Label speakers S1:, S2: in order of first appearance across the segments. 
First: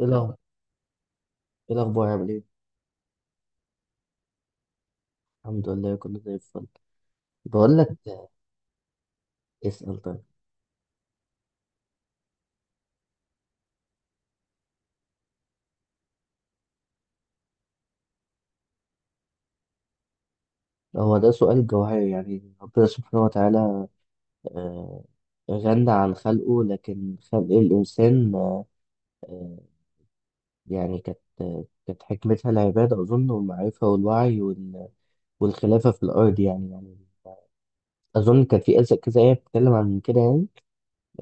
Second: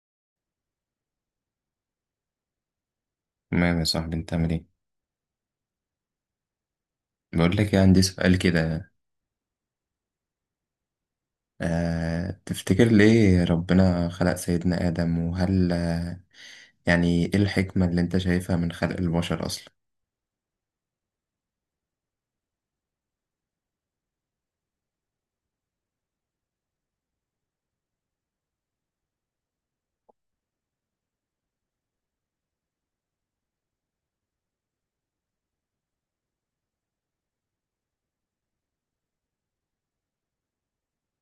S1: ايه الأخبار؟ ايه الأخبار عامل ايه؟
S2: تمام يا صاحبي، انت عامل ايه؟
S1: الحمد لله، كله زي الفل.
S2: بقول لك
S1: بقول
S2: إيه،
S1: لك،
S2: عندي سؤال كده.
S1: اسأل طيب.
S2: تفتكر ليه ربنا خلق سيدنا آدم؟ وهل يعني ايه الحكمة اللي انت شايفها من خلق البشر اصلا؟
S1: هو ده سؤال جوهري، يعني ربنا سبحانه وتعالى آه، غنى عن خلقه، لكن خلق الإنسان آه، يعني كانت كانت حكمتها العبادة أظن، والمعرفة والوعي والخلافة في الأرض، يعني أظن كان في كذا كذا آية بتتكلم عن كده يعني.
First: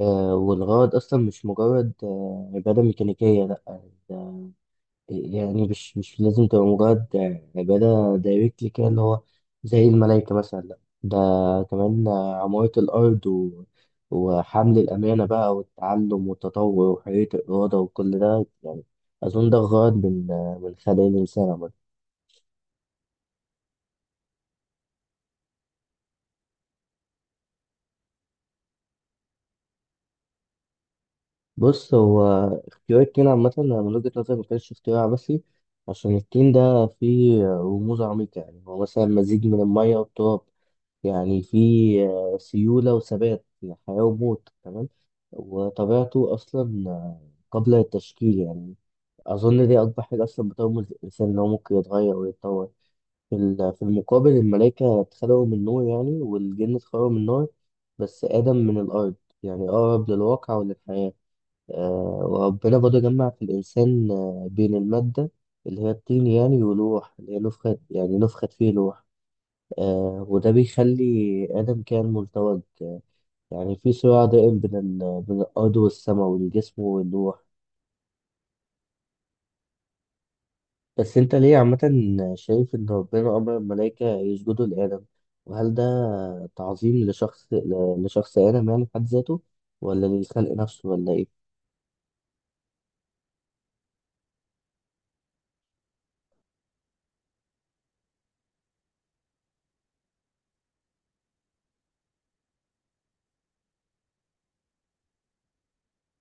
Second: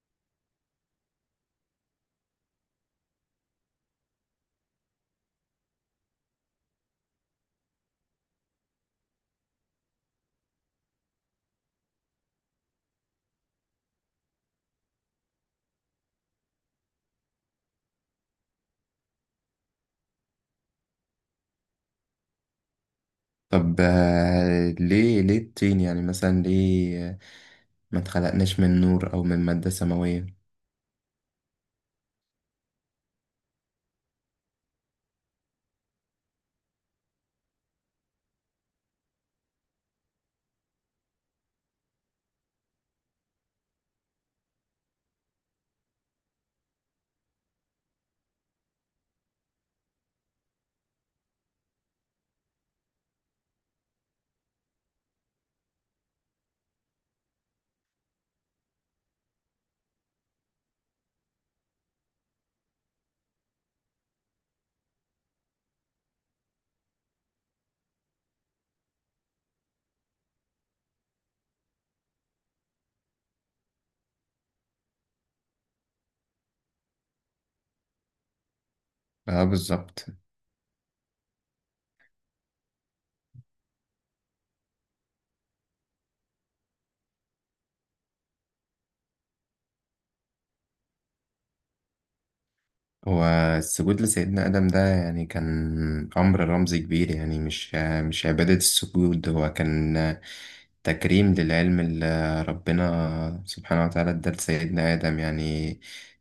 S1: والغرض أصلا مش مجرد عبادة ميكانيكية، لأ. يعني مش لازم تبقى مجرد عبادة دايركتلي كده، اللي هو زي الملائكة مثلا، لأ. ده كمان عمارة الأرض و... وحمل الأمانة بقى، والتعلم والتطور وحرية الإرادة وكل ده. يعني أظن ده غرض من خلق الإنسان عامة.
S2: طب ليه الطين؟ يعني مثلا ليه ما اتخلقناش من نور او من مادة سماوية؟
S1: بص، هو اختيار التين عامة أنا من وجهة نظري مكانش اختيار عبثي، عشان التين ده فيه رموز عميقة. يعني هو مثلا مزيج من المية والتراب، يعني في سيولة وثبات، يعني حياة وموت. تمام. وطبيعته أصلا قبل التشكيل، يعني أظن دي أكبر حاجة أصلا بترمز للإنسان إن هو ممكن يتغير ويتطور. في المقابل، الملائكة اتخلقوا من نور يعني، والجن اتخلقوا من نار، بس آدم من الأرض، يعني أقرب للواقع وللحياة. وربنا برضه جمع في الإنسان بين المادة اللي هي الطين يعني، والروح اللي هي نفخت فيه الروح. وده بيخلي آدم كائن ملتوج، يعني في صراع دائم بين الأرض والسماء، والجسم والروح.
S2: اه بالظبط.
S1: بس أنت ليه عامة شايف إن ربنا أمر الملائكة يسجدوا لآدم؟ وهل ده تعظيم لشخص آدم يعني في حد ذاته، ولا للخلق نفسه، ولا إيه؟
S2: والسجود لسيدنا آدم ده يعني كان أمر رمزي كبير، يعني مش عبادة، السجود هو كان تكريم للعلم اللي ربنا سبحانه وتعالى ادى لسيدنا آدم، يعني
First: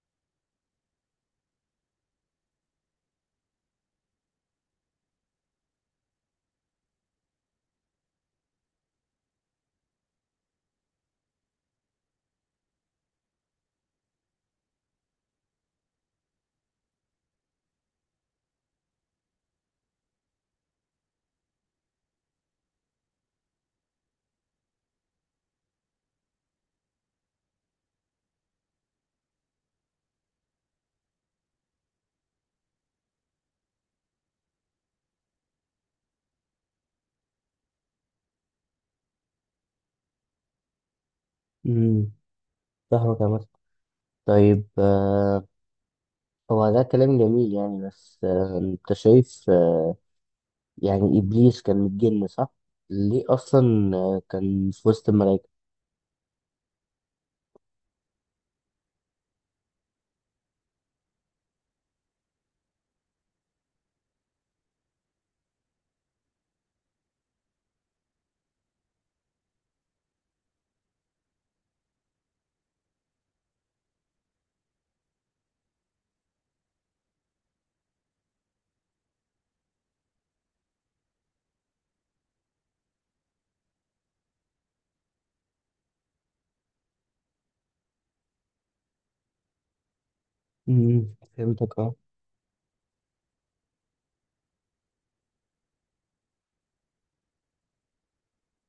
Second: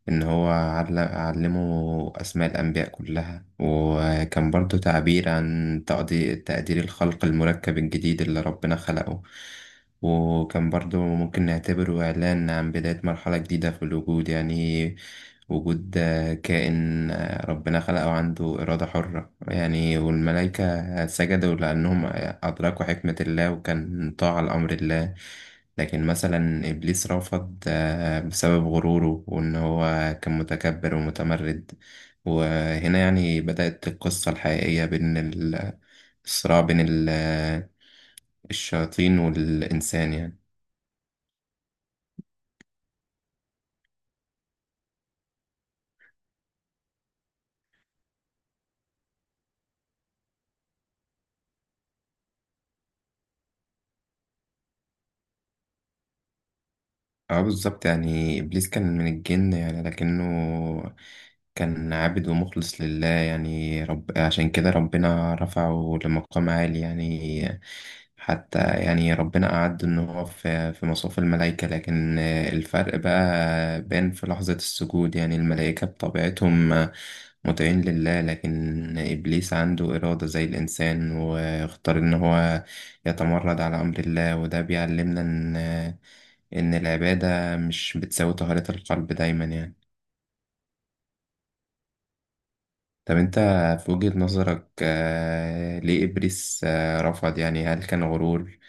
S2: إن هو علمه أسماء الأنبياء كلها، وكان برضو تعبير عن تقدير الخلق المركب الجديد اللي ربنا خلقه. وكان برضو ممكن نعتبره إعلان عن بداية مرحلة جديدة في الوجود، يعني وجود كائن ربنا خلقه عنده إرادة حرة، يعني والملائكة سجدوا لأنهم أدركوا حكمة الله، وكان طاعة لأمر الله. لكن مثلا إبليس رفض بسبب غروره، وإن هو كان متكبر ومتمرد. وهنا يعني بدأت القصة الحقيقية الصراع بين الشياطين والإنسان يعني.
S1: امم فاهمك عامة. طيب، هو ده كلام جميل يعني، بس أنت شايف يعني إبليس كان متجن، صح؟ ليه أصلا كان في وسط الملائكة؟
S2: اه بالظبط، يعني إبليس كان من الجن يعني، لكنه كان عابد ومخلص لله يعني، رب عشان كده ربنا رفعه لمقام عالي يعني. حتى يعني ربنا أعد إن هو في مصاف الملائكة، لكن الفرق بقى بان في لحظة السجود. يعني الملائكة بطبيعتهم مطيعين لله، لكن إبليس عنده إرادة زي الإنسان، واختار إن هو يتمرد على أمر الله، وده بيعلمنا إن العبادة مش بتساوي طهارة القلب دايما يعني.
S1: فهمتك، اه.
S2: طب أنت في وجهة نظرك، ليه إبليس رفض؟ يعني هل كان غرور؟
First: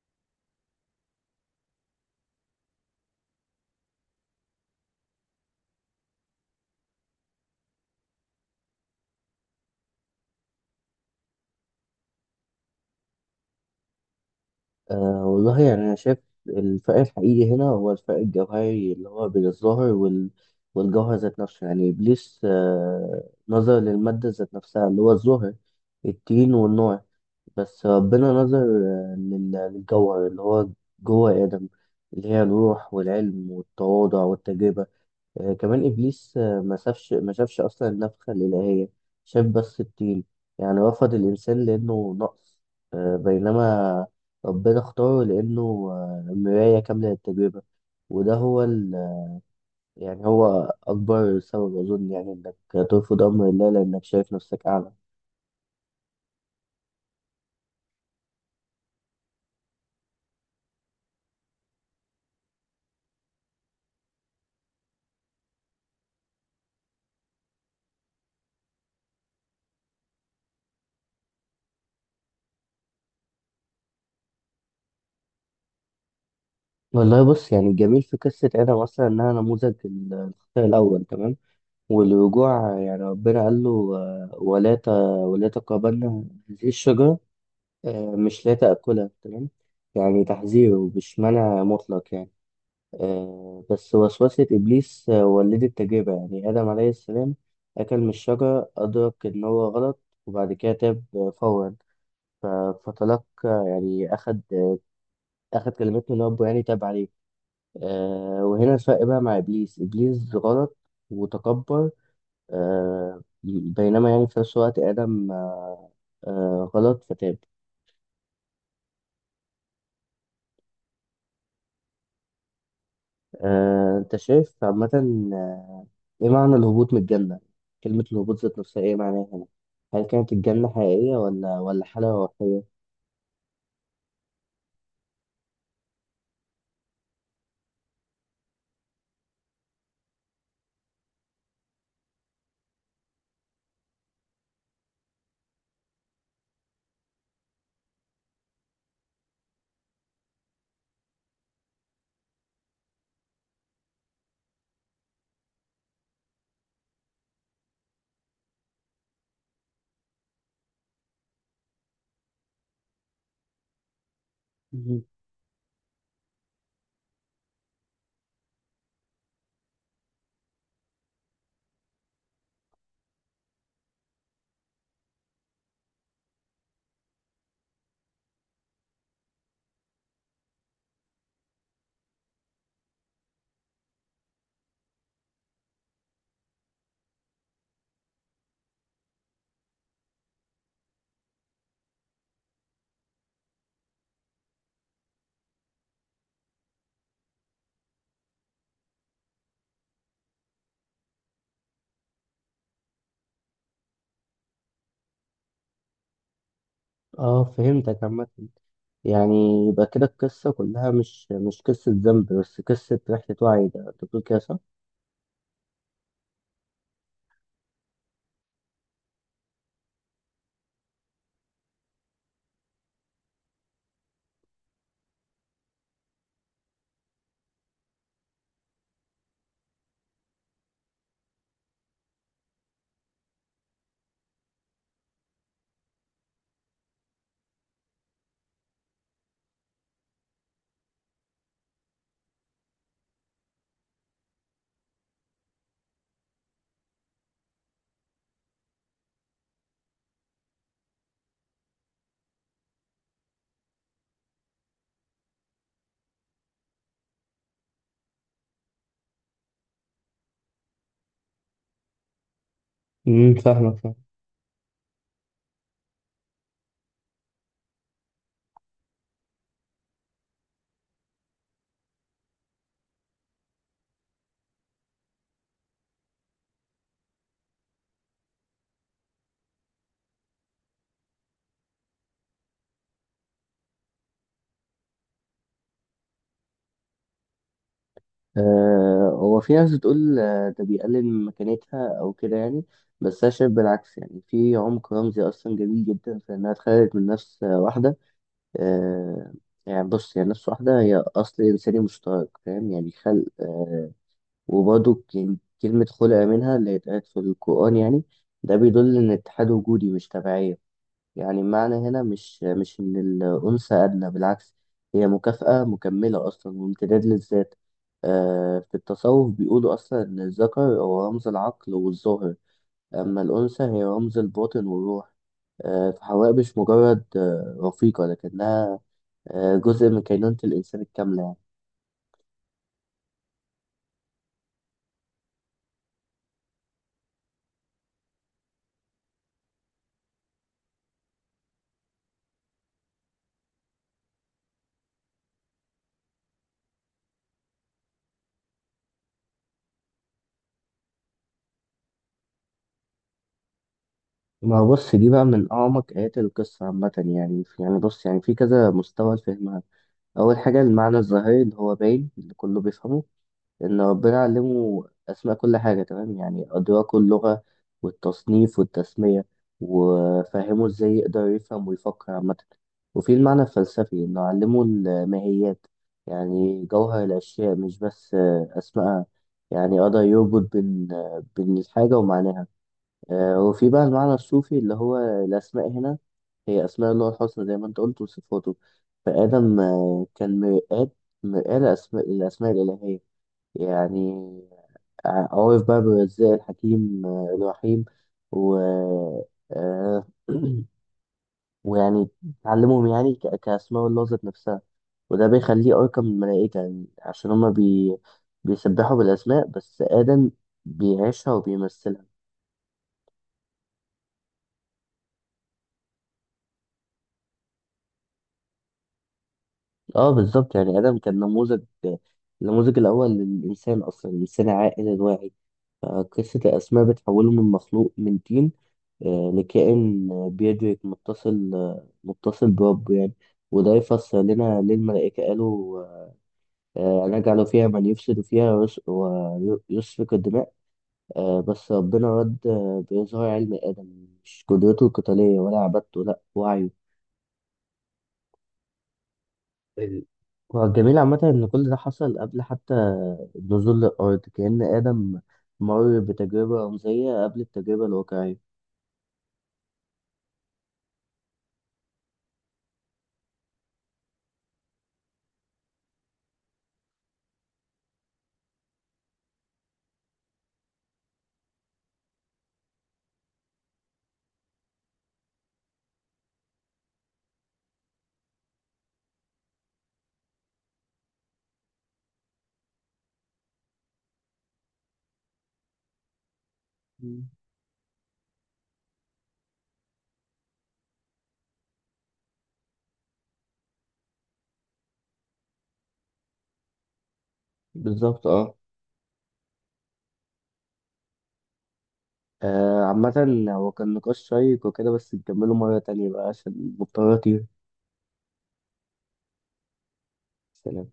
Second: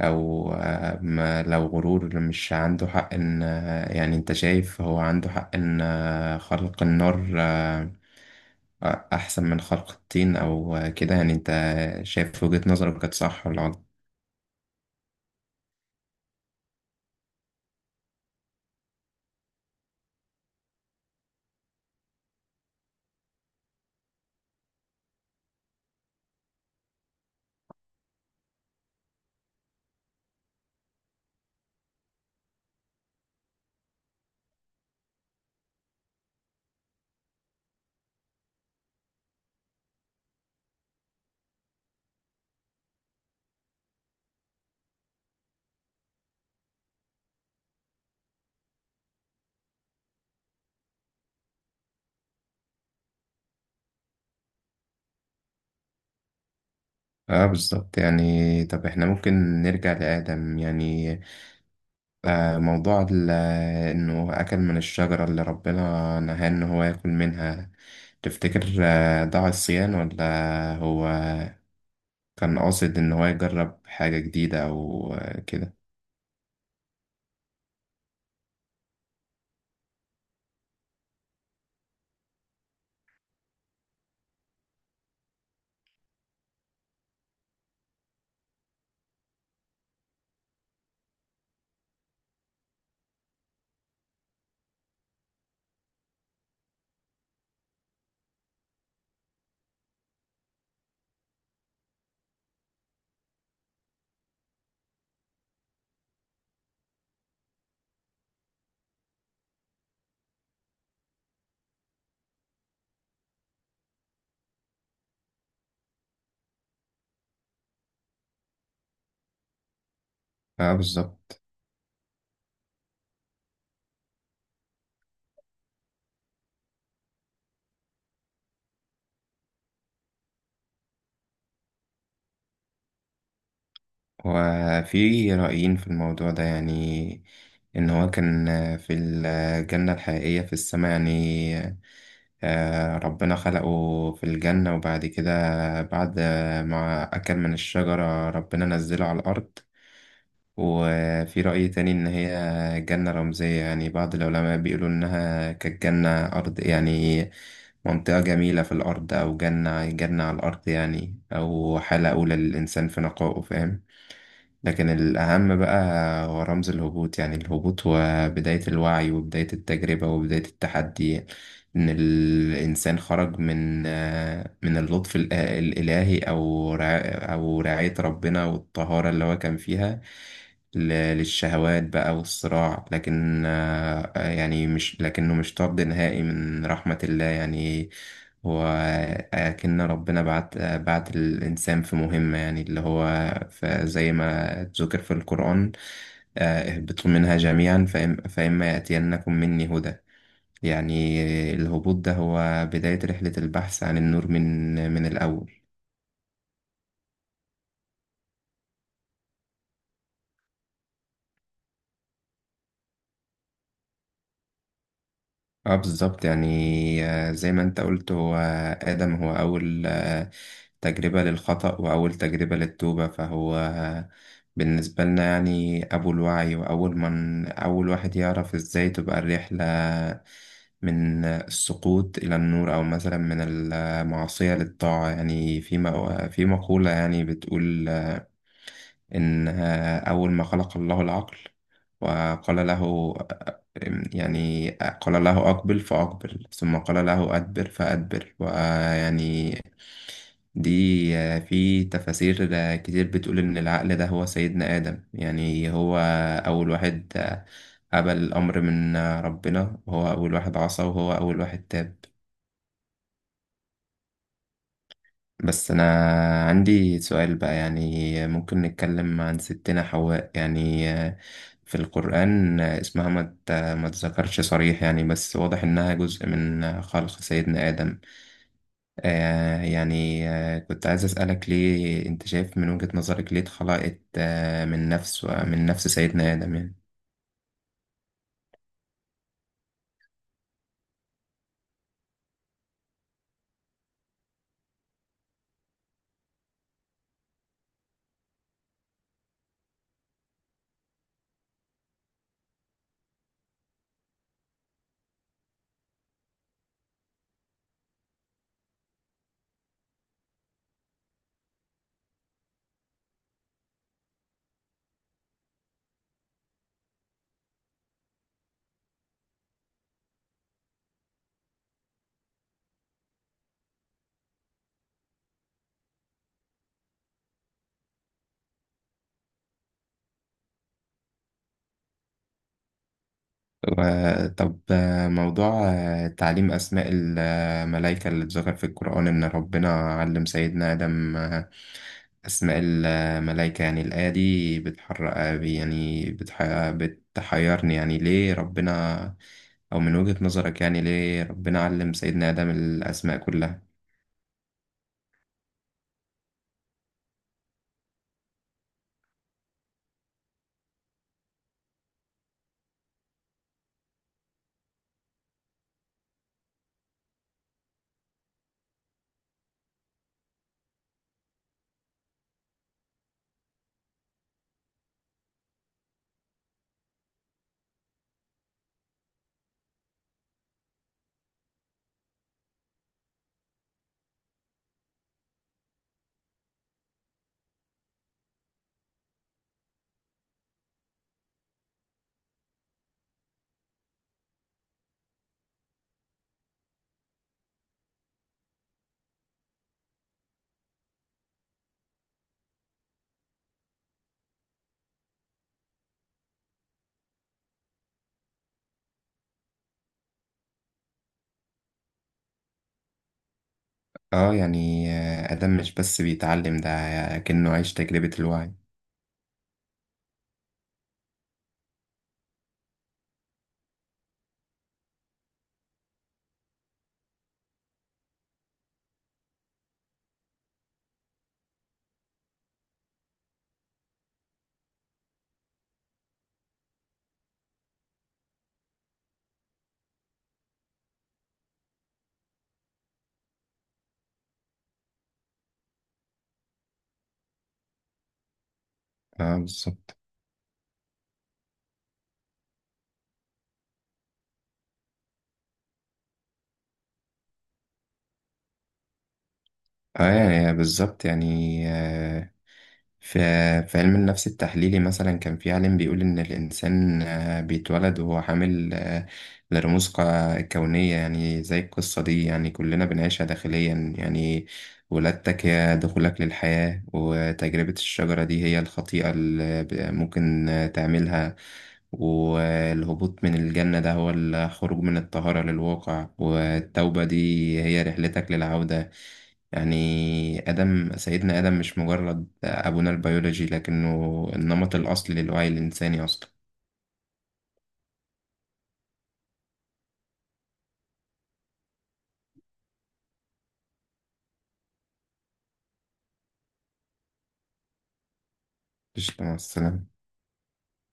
S2: أو ما لو غرور مش عنده حق إن يعني أنت شايف هو عنده حق إن خلق النار أحسن من خلق الطين أو كده؟ يعني أنت شايف في وجهة نظرك كانت صح ولا غلط؟
S1: والله يعني أنا شايف الفرق الحقيقي هنا هو الفرق الجوهري اللي هو بين الظاهر وال... والجوهر ذات نفسه. يعني إبليس نظر للمادة ذات نفسها اللي هو الظهر، التين والنار. بس ربنا نظر للجوهر اللي هو جوه آدم، اللي هي الروح والعلم والتواضع والتجربة. كمان إبليس ما شافش أصلا النفخة الإلهية، شاف بس الطين. يعني رفض الإنسان لأنه نقص، بينما ربنا اختاره لأنه مراية كاملة للتجربة. وده هو يعني هو أكبر سبب أظن، يعني إنك ترفض أمر الله لأنك شايف نفسك أعلى.
S2: اه بالظبط، يعني طب احنا ممكن نرجع لآدم يعني، موضوع إنه أكل من الشجرة اللي ربنا نهاه إن هو ياكل منها. تفتكر ضاع الصيان؟ ولا هو كان قاصد إن هو يجرب حاجة جديدة أو كده؟
S1: والله، بص، يعني الجميل في قصة آدم أصلا إنها نموذج الخطأ الأول، تمام، والرجوع. يعني ربنا قال له ولا تقربن هذه الشجرة، مش لا تأكلها. تمام، يعني تحذيره مش منع مطلق، يعني بس وسوسة إبليس ولدت تجربة. يعني آدم عليه السلام أكل من الشجرة، أدرك إن هو غلط، وبعد كده تاب فورا. ف- فتلقى يعني أخد كلمات من ربه، يعني تاب عليه. وهنا الفرق بقى مع إبليس. إبليس غلط وتكبر، بينما يعني في نفس الوقت آدم غلط فتاب.
S2: اه بالظبط.
S1: انت شايف عامة آه، ايه معنى الهبوط من الجنة؟ كلمة الهبوط ذات نفسها ايه معناها هنا؟ هل كانت الجنة حقيقية، ولا حالة روحية؟
S2: وفي رأيين في الموضوع ده يعني، إن هو كان في الجنة الحقيقية في السماء يعني. ربنا خلقه في الجنة، وبعد كده بعد ما أكل من الشجرة ربنا نزله على الأرض. وفي رأي تاني إن هي جنة رمزية، يعني بعض العلماء بيقولوا إنها كانت جنة أرض يعني، منطقة جميلة في الأرض، أو جنة على الأرض يعني، أو حالة أولى للإنسان في نقائه، فاهم؟ لكن
S1: مم.
S2: الأهم بقى هو رمز الهبوط، يعني الهبوط هو بداية الوعي وبداية التجربة وبداية التحدي، إن الإنسان خرج من اللطف الإلهي أو رعاية ربنا والطهارة اللي هو كان فيها ل- للشهوات بقى والصراع. لكن يعني مش لكنه مش طرد نهائي من رحمة الله يعني، هو أكن ربنا بعت الإنسان في مهمة، يعني اللي هو زي ما ذكر في القرآن، اهبطوا منها جميعا فإما يأتينكم مني هدى. يعني الهبوط ده هو بداية رحلة البحث عن النور من الأول.
S1: اه، فهمتك عامة. يعني يبقى كده القصة كلها مش قصة ذنب بس، قصة رحلة وعي. ده انت بتقول كده، صح؟
S2: اه بالظبط، يعني زي ما انت قلت هو آدم هو أول تجربة للخطأ وأول تجربة للتوبة، فهو بالنسبة لنا يعني أبو الوعي، وأول من أول واحد يعرف إزاي تبقى الرحلة من السقوط إلى النور، أو مثلا من المعصية للطاعة. يعني في في مقولة يعني بتقول إن أول ما خلق الله العقل وقال له، يعني قال له أقبل فأقبل، ثم قال له أدبر فأدبر. ويعني دي في تفاسير كتير بتقول إن العقل ده هو سيدنا آدم، يعني هو أول واحد قبل الأمر من ربنا، وهو أول واحد عصى، وهو أول واحد تاب.
S1: فاهمك، فاهم.
S2: بس أنا عندي سؤال بقى يعني، ممكن نتكلم عن ستنا حواء يعني. في القرآن اسمها ما تذكرش صريح يعني، بس واضح إنها جزء من خلق سيدنا آدم. يعني كنت عايز أسألك ليه أنت شايف من وجهة نظرك ليه اتخلقت من نفس سيدنا آدم يعني.
S1: هو في ناس بتقول ده بيقلل من مكانتها أو كده يعني، بس أنا شايف بالعكس. يعني في عمق رمزي أصلا جميل جدا في إنها اتخلقت من نفس واحدة. آه يعني بص، هي نفس واحدة، هي أصل إنساني مشترك، فاهم. يعني خلق، وبرضه كلمة خلق منها اللي اتقالت في القرآن يعني. ده بيدل إن الاتحاد وجودي مش تبعية. يعني المعنى هنا مش إن الأنثى أدنى، بالعكس، هي مكافأة مكملة أصلا وامتداد للذات. في التصوف بيقولوا أصلا إن الذكر هو رمز العقل والظاهر، أما الأنثى هي رمز الباطن والروح. فحواء مش مجرد رفيقة، لكنها جزء من كينونة الإنسان الكاملة يعني.
S2: طب موضوع تعليم أسماء الملائكة اللي اتذكر في القرآن إن ربنا علم سيدنا آدم أسماء الملائكة، يعني الآية دي بتحرق يعني بتحيرني، يعني ليه ربنا، أو من وجهة نظرك يعني ليه ربنا علم سيدنا آدم الأسماء كلها؟
S1: ما هو، بص، دي بقى من أعمق آيات القصة عامة. يعني بص، يعني في كذا مستوى لفهمها. أول حاجة، المعنى الظاهري اللي هو باين اللي كله بيفهمه، إن ربنا علمه أسماء كل حاجة. تمام، يعني أدراكه اللغة والتصنيف والتسمية، وفهمه إزاي يقدر يفهم ويفكر عامة. وفي المعنى الفلسفي، إنه علمه الماهيات، يعني جوهر الأشياء، مش بس أسمائها. يعني قدر يربط بين الحاجة ومعناها. وفي بقى المعنى الصوفي اللي هو الأسماء هنا، هي أسماء الله الحسنى، زي ما أنت قلت، وصفاته. فآدم كان مرآة لأسماء الأسماء الإلهية. يعني عرف بقى بالرزاق، الحكيم، الرحيم، و آه، ويعني تعلمهم يعني كأسماء الله ذات نفسها. وده بيخليه أرقى من الملائكة، يعني عشان هما بيسبحوا بالأسماء بس، آدم بيعيشها وبيمثلها.
S2: اه يعني آدم مش بس بيتعلم ده، كأنه عايش تجربة الوعي.
S1: اه، بالظبط. يعني ادم كان نموذج، النموذج الاول للانسان اصلا، الانسان العاقل الواعي. فقصه الاسماء بتحوله من مخلوق من طين لكائن بيدرك، متصل بربه يعني. وده يفسر لنا ليه الملائكه قالوا نجعل فيها من يفسد فيها ويسفك الدماء. بس ربنا رد بإظهار علم آدم، مش قدرته القتالية ولا عبادته، لأ، وعيه.
S2: اه بالظبط.
S1: ال- هو الجميل عامة إن كل ده حصل قبل حتى نزول الأرض، كأن آدم مر بتجربة رمزية قبل التجربة الواقعية.
S2: اه يعني بالظبط يعني، في في علم النفس التحليلي مثلا كان في عالم بيقول إن الإنسان بيتولد وهو حامل لرموز كونية، يعني زي القصة دي يعني كلنا بنعيشها داخليا يعني. ولادتك هي دخولك للحياة، وتجربة الشجرة دي هي الخطيئة اللي ممكن تعملها، والهبوط من الجنة ده هو الخروج من الطهارة للواقع، والتوبة دي
S1: مم.
S2: هي رحلتك للعودة. يعني سيدنا آدم مش مجرد أبونا البيولوجي، لكنه النمط الأصلي للوعي الإنساني أصلا.
S1: بالظبط، اه. عامة هو كان نقاش شيق وكده، بس نكمله مرة تانية بقى عشان مضطر أطير.
S2: قشطة، مع السلامة.
S1: سلام.